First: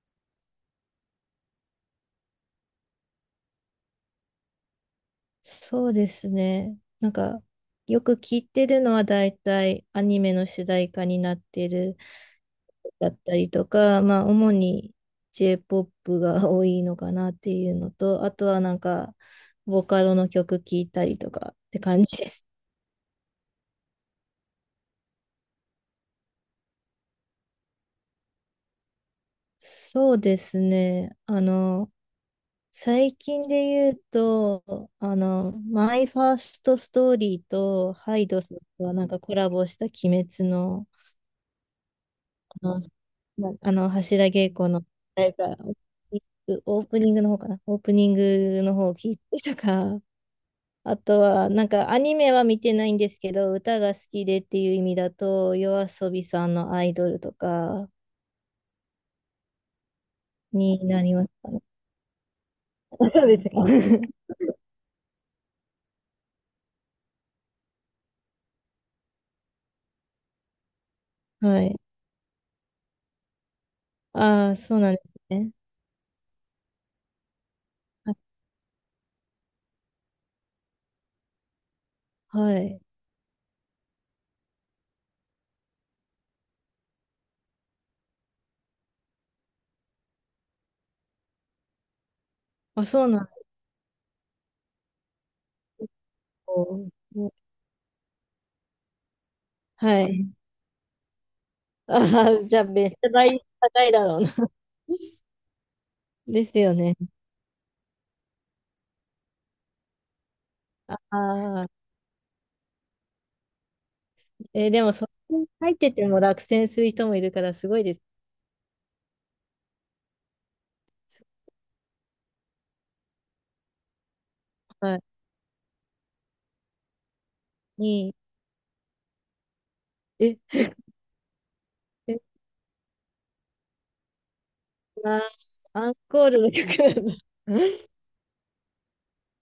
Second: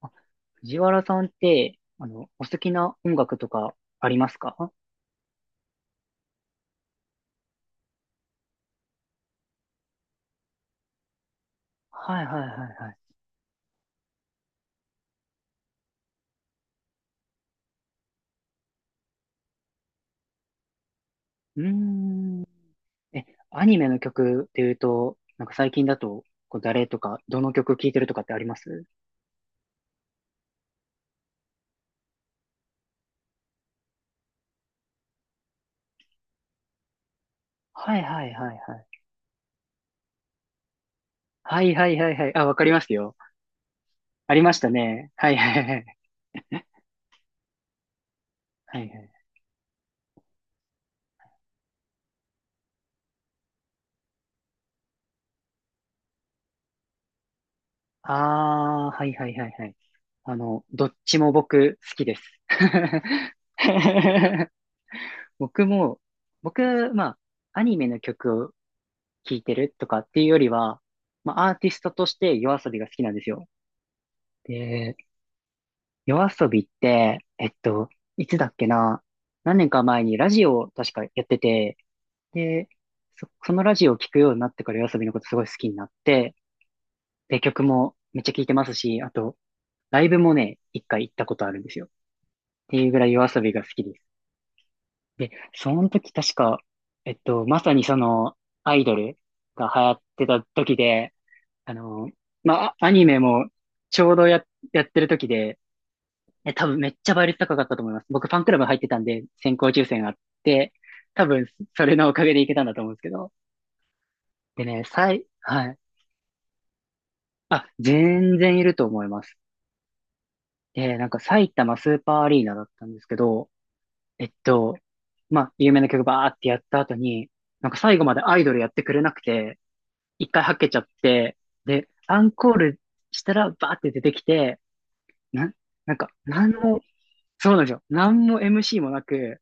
あ、藤原さんって、お好きな音楽とかありますか？そうですね。よく聞いてるのは大体アニメの主題歌になってるはいはいはいはだい。ったりとか、まあ、主に J-POP が多いのかなっていうのと、あとはなんか、ボカロの曲聞いたりとかうーって感じでん。す。え、アニメの曲っていうと、なんか最近だと、こう誰とか、どの曲聴いてるとかってあります？ そうですね。最近で言うと、マイファーストストーリーとはいハはイいドはスいはい。がなんかコラボした鬼滅のはいはいはいはい。あ、わかりまの、すよ。まあの柱ありま稽した古の、ね。あはれいか、はいはい。オープニングの方かな、オープニングのはいは方を聞いい。てとか、あとは、なんかアニメは見てないんですけど、歌が好きでっていう意味だと、夜遊びさんのアイドルとかあー、はいはいはいはい。どにっなりちますもかね。僕好きです。そうですか。僕も、僕、まあ、アニメの曲を聴いてるとかっていうよりは、ま あ、アーはティい。ストとして夜遊びが好きなんですよ。ああ、そうなんで、ですね。夜遊びって、いあ、つだっけな、何年か前にラジオを確かやってて、はで、い。そのラジオを聴くようになってから夜遊びのことすごい好きになって、で、曲もめっちゃ聴いてますし、あと、ライブもね、一回行ったことあるんですよ。ってあ、いうぐそらういなん夜遊だ。びが好きです。で、その時確おか、ー、まさにその、アイドルが流行っはてい。た時で、ああの、あ、じゃあ、まあ、めっアちニゃメ大も高いだちょうろうどな。やってる時で、です多よ分めっね。ちゃ倍率高かったと思います。僕ファンクラブ入ってたんで先行抽選があって、あ多分あ。それのおかげでいけたんだと思うんですけど。でえー、でね、も、そこには入っい。てても落選する人もいるから、あ、すごいです。全然いると思います。で、なんか埼玉スーパーアリーナだったんですけど、えっと、はい。まあ、有名な曲バーってやった後に、なんか最後いまいでアイドルやってくれなくて、一え、回はっけちゃって、で、アえ、ンコールしたらバーって出てきて、あー、な、アなンんか、コール何の曲もなんだ。そうなんですよ。何も MC もなく、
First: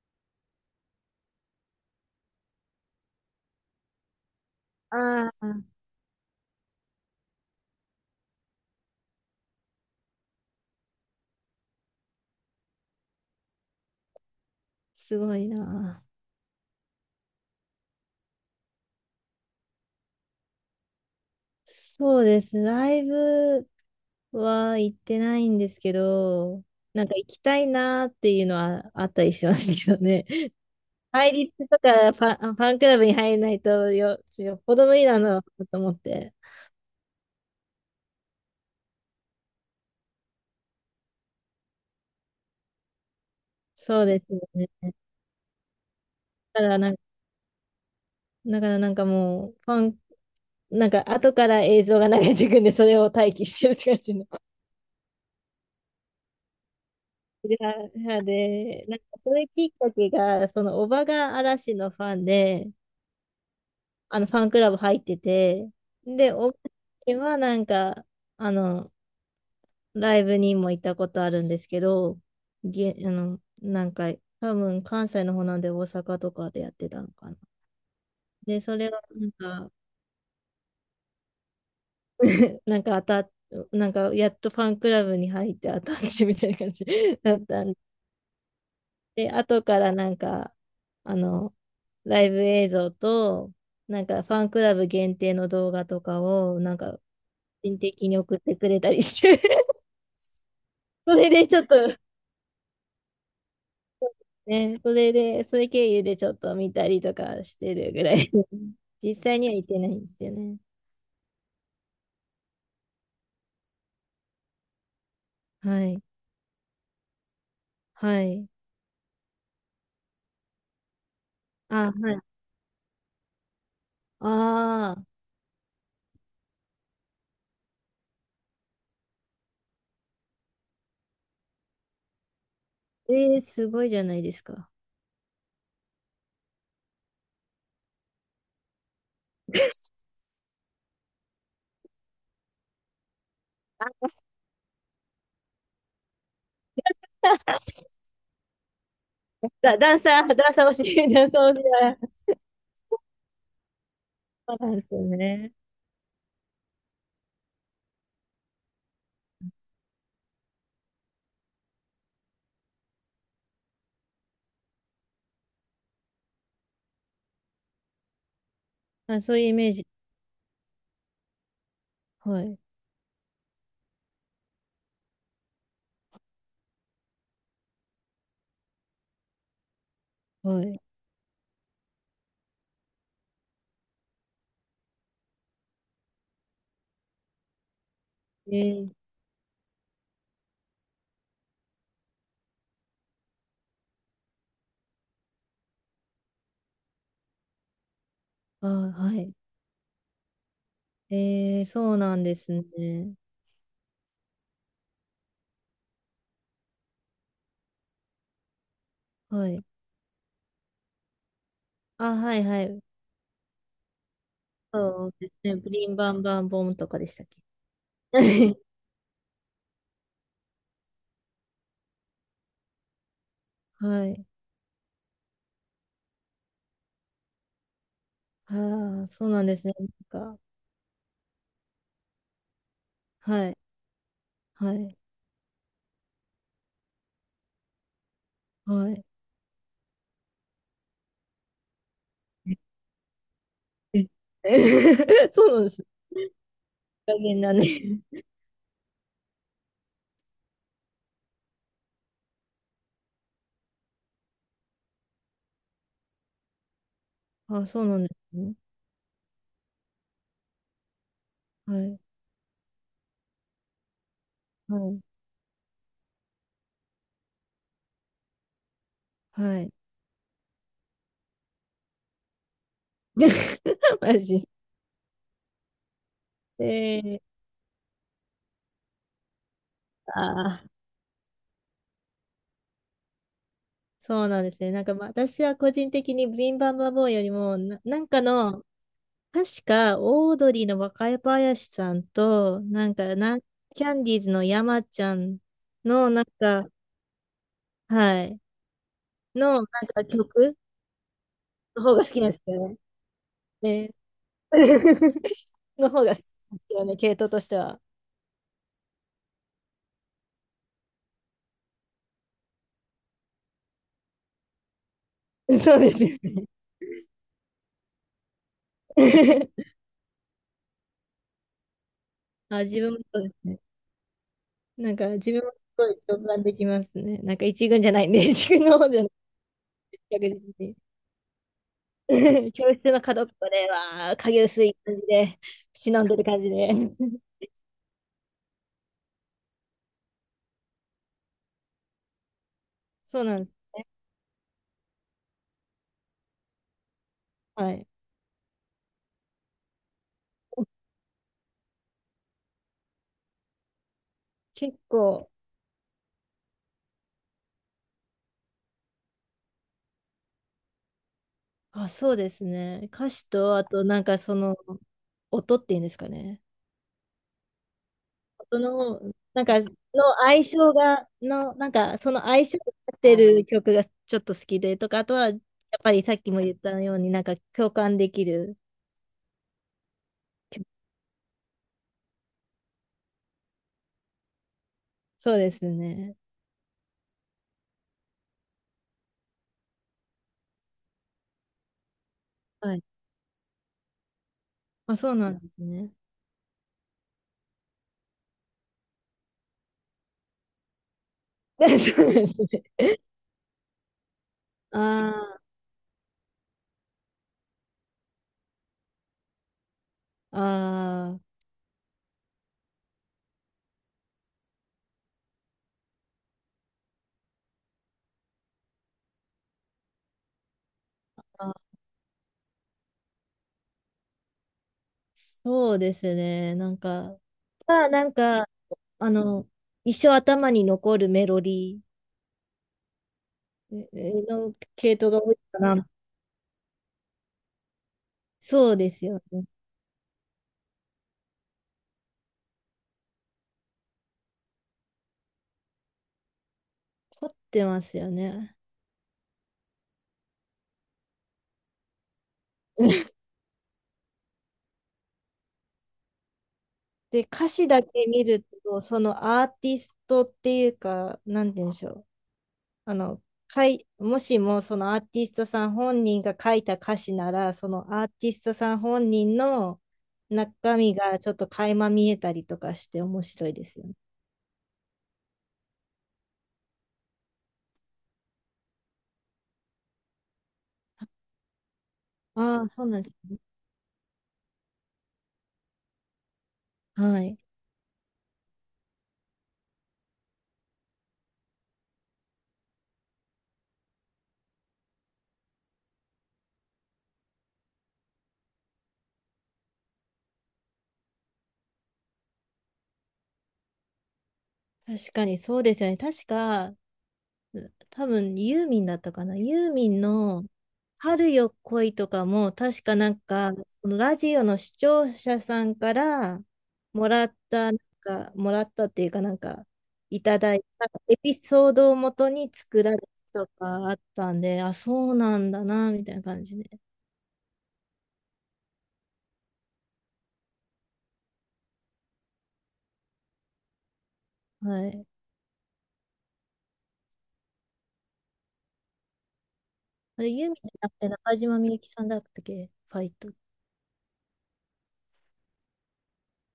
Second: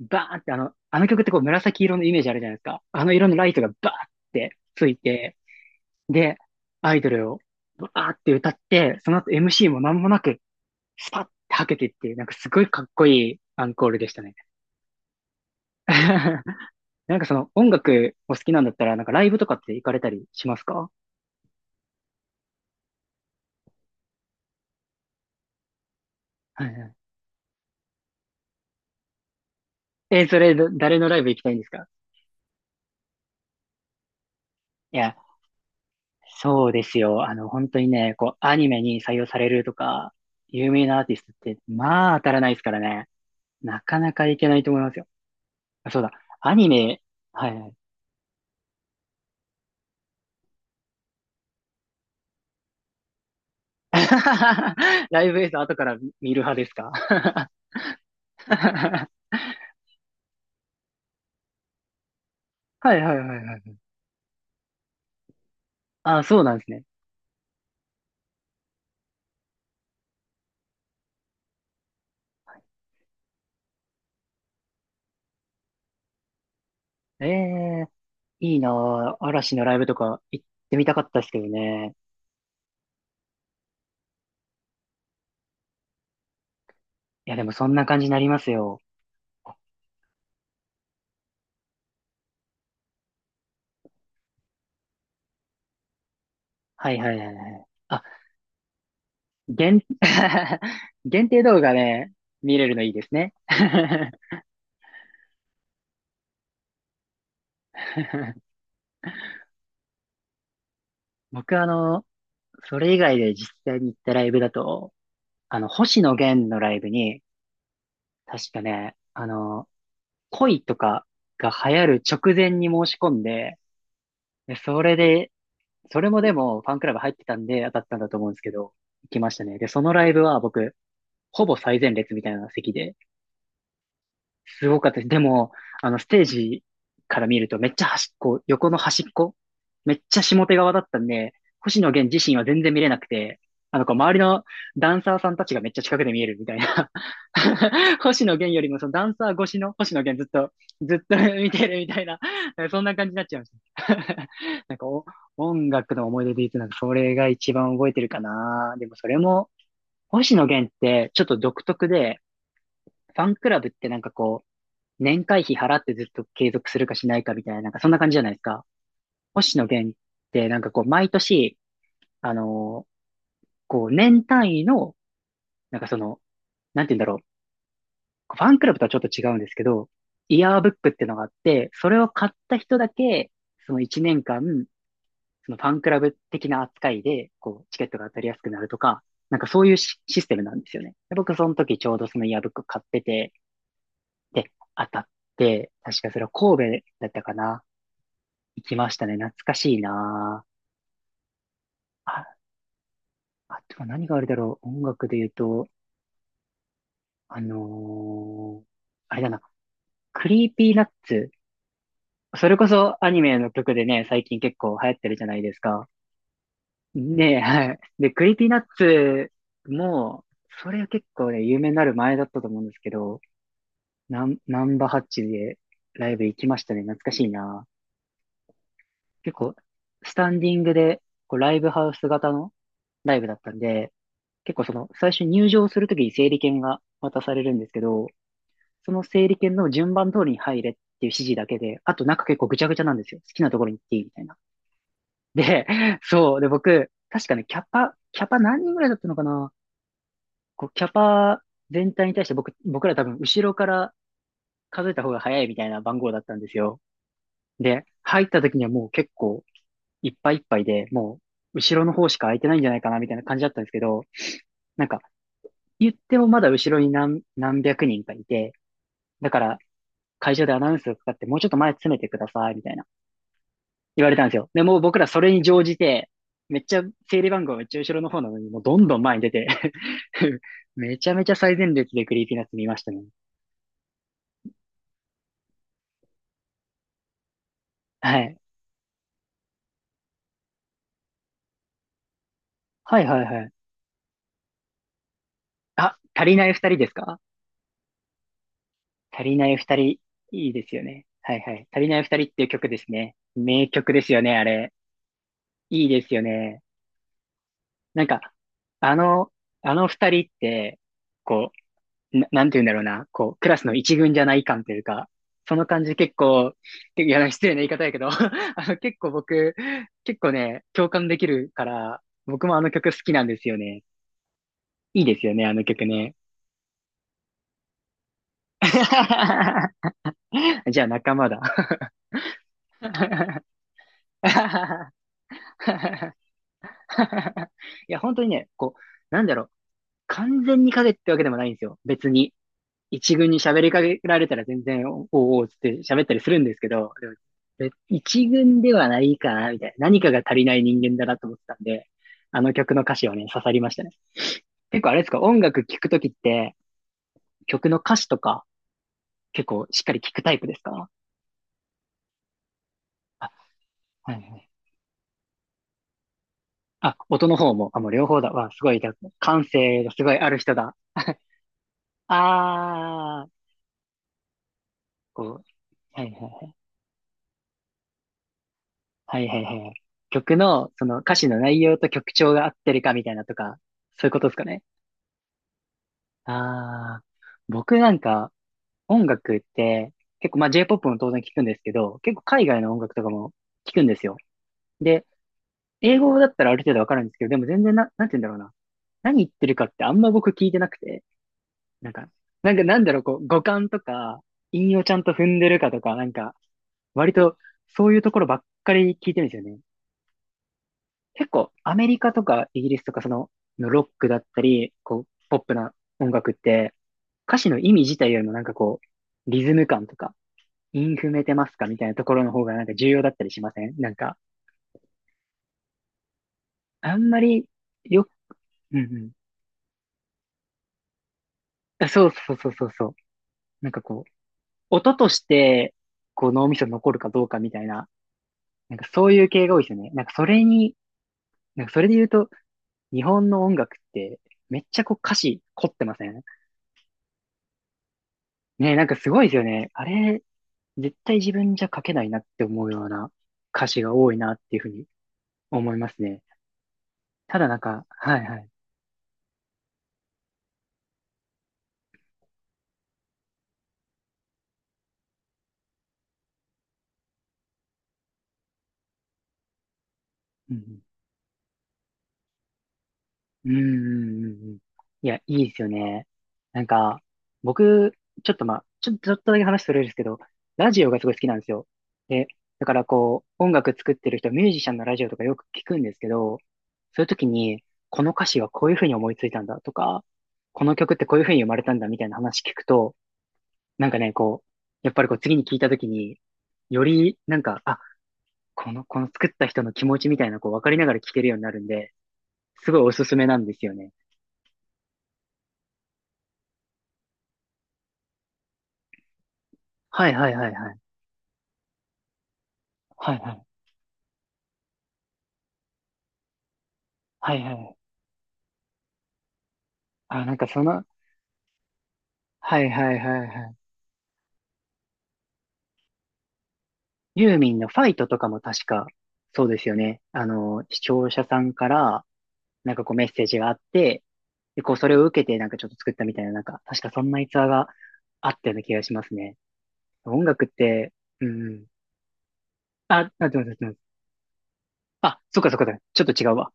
バーンってあの曲ってこう紫色のイメージあるじゃないですか。あの色のライトがバーンってついあて、あ、で、アイドルをバーって歌って、その後 MC も何もなく、スパッてはけてっていう、なんかすごいかっこいいアンコールでしたね。すごいな。なんかその音楽お好きなんだったら、なんかライブとかって行かれたりしますか？そうですね。ライブは行ってないんですけど、はいはい。なんか行きたいなっていうのはあったりしますけどね。え、そ れ、誰のライブ対行きたいんで立すとか？かファンクラブに入れないとよ、よっぽど無い理や、なのだと思って。そうですよ。あの、本当にね、こう、アニメに採用されるとか、有名なアーティストって、まあ、当たらないですからね。なかそうなでかすいよけないね。と思いますよ。あそうだ。アだかニらなん、メ、はいはい。だからなんかもう、ファンなんか後から映像が流れてくんで、それを待機してるって感じの。ライブ映像後から見る派ですか？ いやで、でなんかはそれきっかけが、そのおばが嵐のファンで、いはいはいはい。あのファンクラブ入ってて、あ、で、そうおなんですね。ばはなんか、あの、ライブにも行ったことあるんですけど、げ、あの、なんか、多分関西の方なんで大阪とかでやってたのえかな。えいいで、なそれはぁ。なん嵐のか、ライブとか行ってみたかったですけどね。なんか当たっなんかやっとファンクラブに入って当たってみたいな感じ いだや、っでもたそんんでな感じになりますよ。で、後からなんか、あの、ライブ映像と、なんかファンクラブ限定の動画とかを、はい個はいはいはい。人的に送ってくれたりして 限、そ限れ定でち動ょっ画と、ね、見れるのいいですね。ね、それで、それ経由でちょっと見たりとかしてるぐらい 実際には行ってないんですよね。僕それ以外で実際に行ったライブだと、は星い。野源のライブに、はい。確かね、恋とかが流行あ、るはい。直前に申し込んで、で、そあれあ、で、それもでもファンクラブ入ってたんで当たったんだと思うんですけど、行きましたね。で、そのライブは僕、ほぼ最前列みたいな席で、えー、すごいじゃないですすか。ごかったです。でも、ステージから見るとめっちゃ端っこ、横の端っこ、め っちゃ下手側だったんで、星野源自身は全然見れなくて、こう周りのダンサーさんたちがめっちゃ近くで見えるみたいな。星野源よりもそのダンサー越しの星野源ずっダと、ンサー欲しずっい、と ダン サー見欲してるみたいい。な、そんな感じになっちゃいました。そうななんんかですよね。音楽の思い出で言うと、なんかそれが一番覚えてるかな。でもそれも、星野源ってちょっと独特で、ファンクラブってなんかこう、年会費払ってずっと継続するかしないかみたいな、なんかそんな感じじゃないですか。あ、そういうイ星野メージ。源ってなんかこう毎年、あはい、のーこう年単位の、なんかその、なんて言うんだろう。ファンクラブとはちょっと違うんですけど、イヤはーブッい。クっていうのがあって、それを買った人だけ、その1年間、そのファンクラブ的な扱いで、こう、チケットが当たりやすくえなるとー、か、なんかそういうシステムなんですよね。で僕その時ちょうどそのイヤーブック買ってて、で、当たって、確かそれは神戸だったかな。行あ、きましたね。は懐い。かしいなえー、そうあ。なんであ、すね。あとは何があるだろう。音楽で言うと、あのーあれだな。はい。クリーピーナッツ。あ、はい、それはこい。そアニメの曲でね、最近結構流行っそてるうじゃですないでね。すプリか。ンバンバンボンとかでしたっねけ？ え、はい。で、クリーピーナ ッツも、それは結構ね、有名になる前だったと思うんですけど、はい。ナンバハッチでライブ行きましたね。懐かしいな。ああ、そう結なん構、ですね。スなタんか、ンディングで、こう、ライブハウス型のライブだっはたい、んで、結構そはの、い、最初入場するときに整理券が渡されるんですけど、そはのい。整理券の順番通りに入れっていう指示だけで、あと中結構ぐちゃぐちゃなんですよ。好きなところに行っていえいみたいな。え。 そうなんで、です。そう。で、僕、大確か変ね、だキャパ、ね。キャパ何人ぐらいだったのかな？こう、キャパ全体に対して僕ら多分後ろから数えた方が早いみたいな番号だったんですよ。あ、そで、うなんで入っすたね。時にはもう結構いっぱいいっぱいで、もうは後ろのい、方しか空いてないんじゃないかなみたいな感じだったんですけど、はなんかい、言ってもまだ後ろに何百人かいて、だからはい。会場でアナウンスがかかってもうちょっと前詰めてくださいみたいな 言われマたんですジよ。で、もう僕らそれに乗じて、めっで。ちゃえー、整理番号めっちゃ後ろの方なのにもうどんどん前に出て あ あ、めちゃめちゃ最前列でクリーピーナッツ見ましたね。そうなんですね。まあ、私は個人的にブリンバンバンボーンよりもな、なんはかい。の、確か、オードリーの若林さんと、はいはいはい。キャンディーズの山ちゃんあ、の、なん足りない二か、人ですか？はい、足りなの、いなん二人、いかい曲ですよね。はいはい。足のり方ないが好二き人っなんでていうす曲よね。ですね。名ね。 曲ですよね、あれ。いいので方すがよ好きなんね。ですよね、系統としては。なんか、あの、あの二人って、こう、なんて言うんだろうな、こう、クラスの一軍じゃない感というか、そ のそう感でじす結よね。構、いや、失礼な言い方やけど、結構ね、共感できるから、僕もああ、の自曲分好もきそうなんでですすよね。ね。なんいいか、です自よ分ね、もあすの曲ごいね。共感できますね。なんか、一軍じゃないんで、一軍の方じゃない、逆 に。じゃあ仲間だ。教室の角っこで、わー、影薄い感じ で、忍んでる感じで。いや、本当にね、こう、なんだろう、完全に影ってわけでもないんですよ、別に。一そう軍なにんです喋りかね。けられたら全然、おおーつって喋ったりするんですけど、ではい。一軍ではないかな、みたいな。何かが足りない人間だなと思ってたんで、あの曲の歌詞をね、刺さりましたね。結結構あれですか、構、音楽聴くときって、曲の歌詞とか結構しっかり聴くタイプですか？あ、そうですね。歌詞あ、と、あと、はいはい。音っていうんですかね。あ、音の方も、あ、もう両方だ。わ、す音ごい、の、な感んか、の性がすごいある相人性だ。が、の、なんか、その相性が合ってあー、る曲がちょっと好きでとか、あとは、やこっう、ぱはりいはいさっきもは言い。ったように、なんか共感できるはいはいはいはい。曲曲。の、その歌詞の内容と曲調が合ってるかみたいなとか、そういうことですかね。そうですね。ああ、僕なんか音楽って結構まあ J-POP も当然聞くんですけど、結構海外のは音い。楽とかも聞くんですよ。あ、で、そうなんですね。英語だったらある程度わかるんですけど、でも全然なんて言うんだろうな。何言ってるかってあんま僕聞いてなくて、そうでなんすか、なんね。かなんだろう、こう、語感とか、韻あをちゃんと踏んー、でるかとか、割とそういうところばっかり聞いてるんですよね。あー、結構アメリカとかイギリスとかのロックだったり、こう、ポップな音楽って、歌詞の意味自体よりもなんかこう、リズム感とか、イン踏めてますかあ、みたいなところの方がなんか重要だったりしませんなんか、そうですね。あんまりまあ、なよ、んか、うんうあん。の、一生頭に残るメロディあそうそうそうそうそう。なんかこう、ーの音系と統しが多いかて、な。こう脳みそに残るかどうかみたいな、そなうんかですそうよいうね。系が多いですよね。なんかそれに、なんかそれで言うと、日本の音楽って、めっちゃこう歌詞凝ってません凝ってますよね。ねなんかすごいですよね。あれ、絶対自分じゃ書けないなって思うような 歌詞が多いなっていうふうに思いますね。で、ただ歌なん詞だか、けは見いはるい。と、そのアーティストっていうか、なんて言うんでしょう。あの、もしもそのアーティストさん本人が書いた歌詞なら、そのアーティストさん本人のう中ん、身がちょっと垣間見えたりとかして面う白ん、いうん、ですよね。うんうんうん。いや、いいですよね。なんか、僕、ちょっとまあ、ちょっとだけ話それるんですけど、ラジオがすごい好きなんですよ。で、あだあ、かそらうなんですこね。う、音楽作ってる人、ミュージシャンのラジオとかよく聞くんですけど、そういうは時い。に、この歌詞はこういうふうに思いついたんだとか、この曲ってこういうふうに生まれたんだみたいな話聞くと、なんかね、こう、やっぱりこう次に聞いたときに、よりなんか、あ、この作った人の気持ちみたいな、こう分かりながら聞けるようになるんで、すごいおすすめなんですよね。確かにそうですよね。確か、多分ユーミンだったかな。ユーミンはいはいのはいはい。春よ恋とかも、確かなはいんはい。か、そのラジオの視聴者さんからもらはっいはた、い。もらったっていうかなんか、いあ、なんたかだそいの、たエピソードをもとにはい作はらいれはいはたとい。かあったんで、あ、そうなんだな、みたいな感じで。ユーミンのファイトとかも確か、そうですよね。あの、視聴者さんから、なんかこうメッセージがあって、で、こうそはれをい。受けてなんかちょっと作ったみたいな、なんか、確かそんな逸話があったような気がしますね。あ音れ、楽ユっーミンじゃなて、くてう中島ん。みゆきさんだったっけファあ、イあ、ト。どうぞどうぞ。あ、そっかそっかそっか。ちょっと違うわ。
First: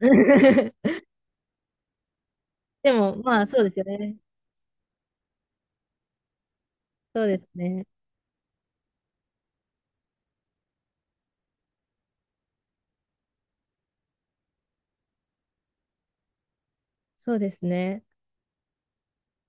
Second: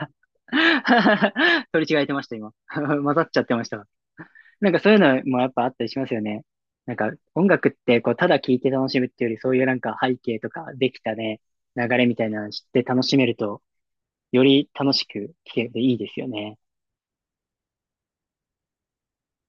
取り違えてました、今。で 混も、ざっちゃまっあ、てそまうしですよた。ね。なんかそういうのもやっぱあったりしますよね。なんかそうで音す楽っね。てこうただ聴いて楽しむっていうよりそういうなんか背景とかできたね、流れみたいなの知って楽しめるとより楽しく聴けていいですよね。そうですね。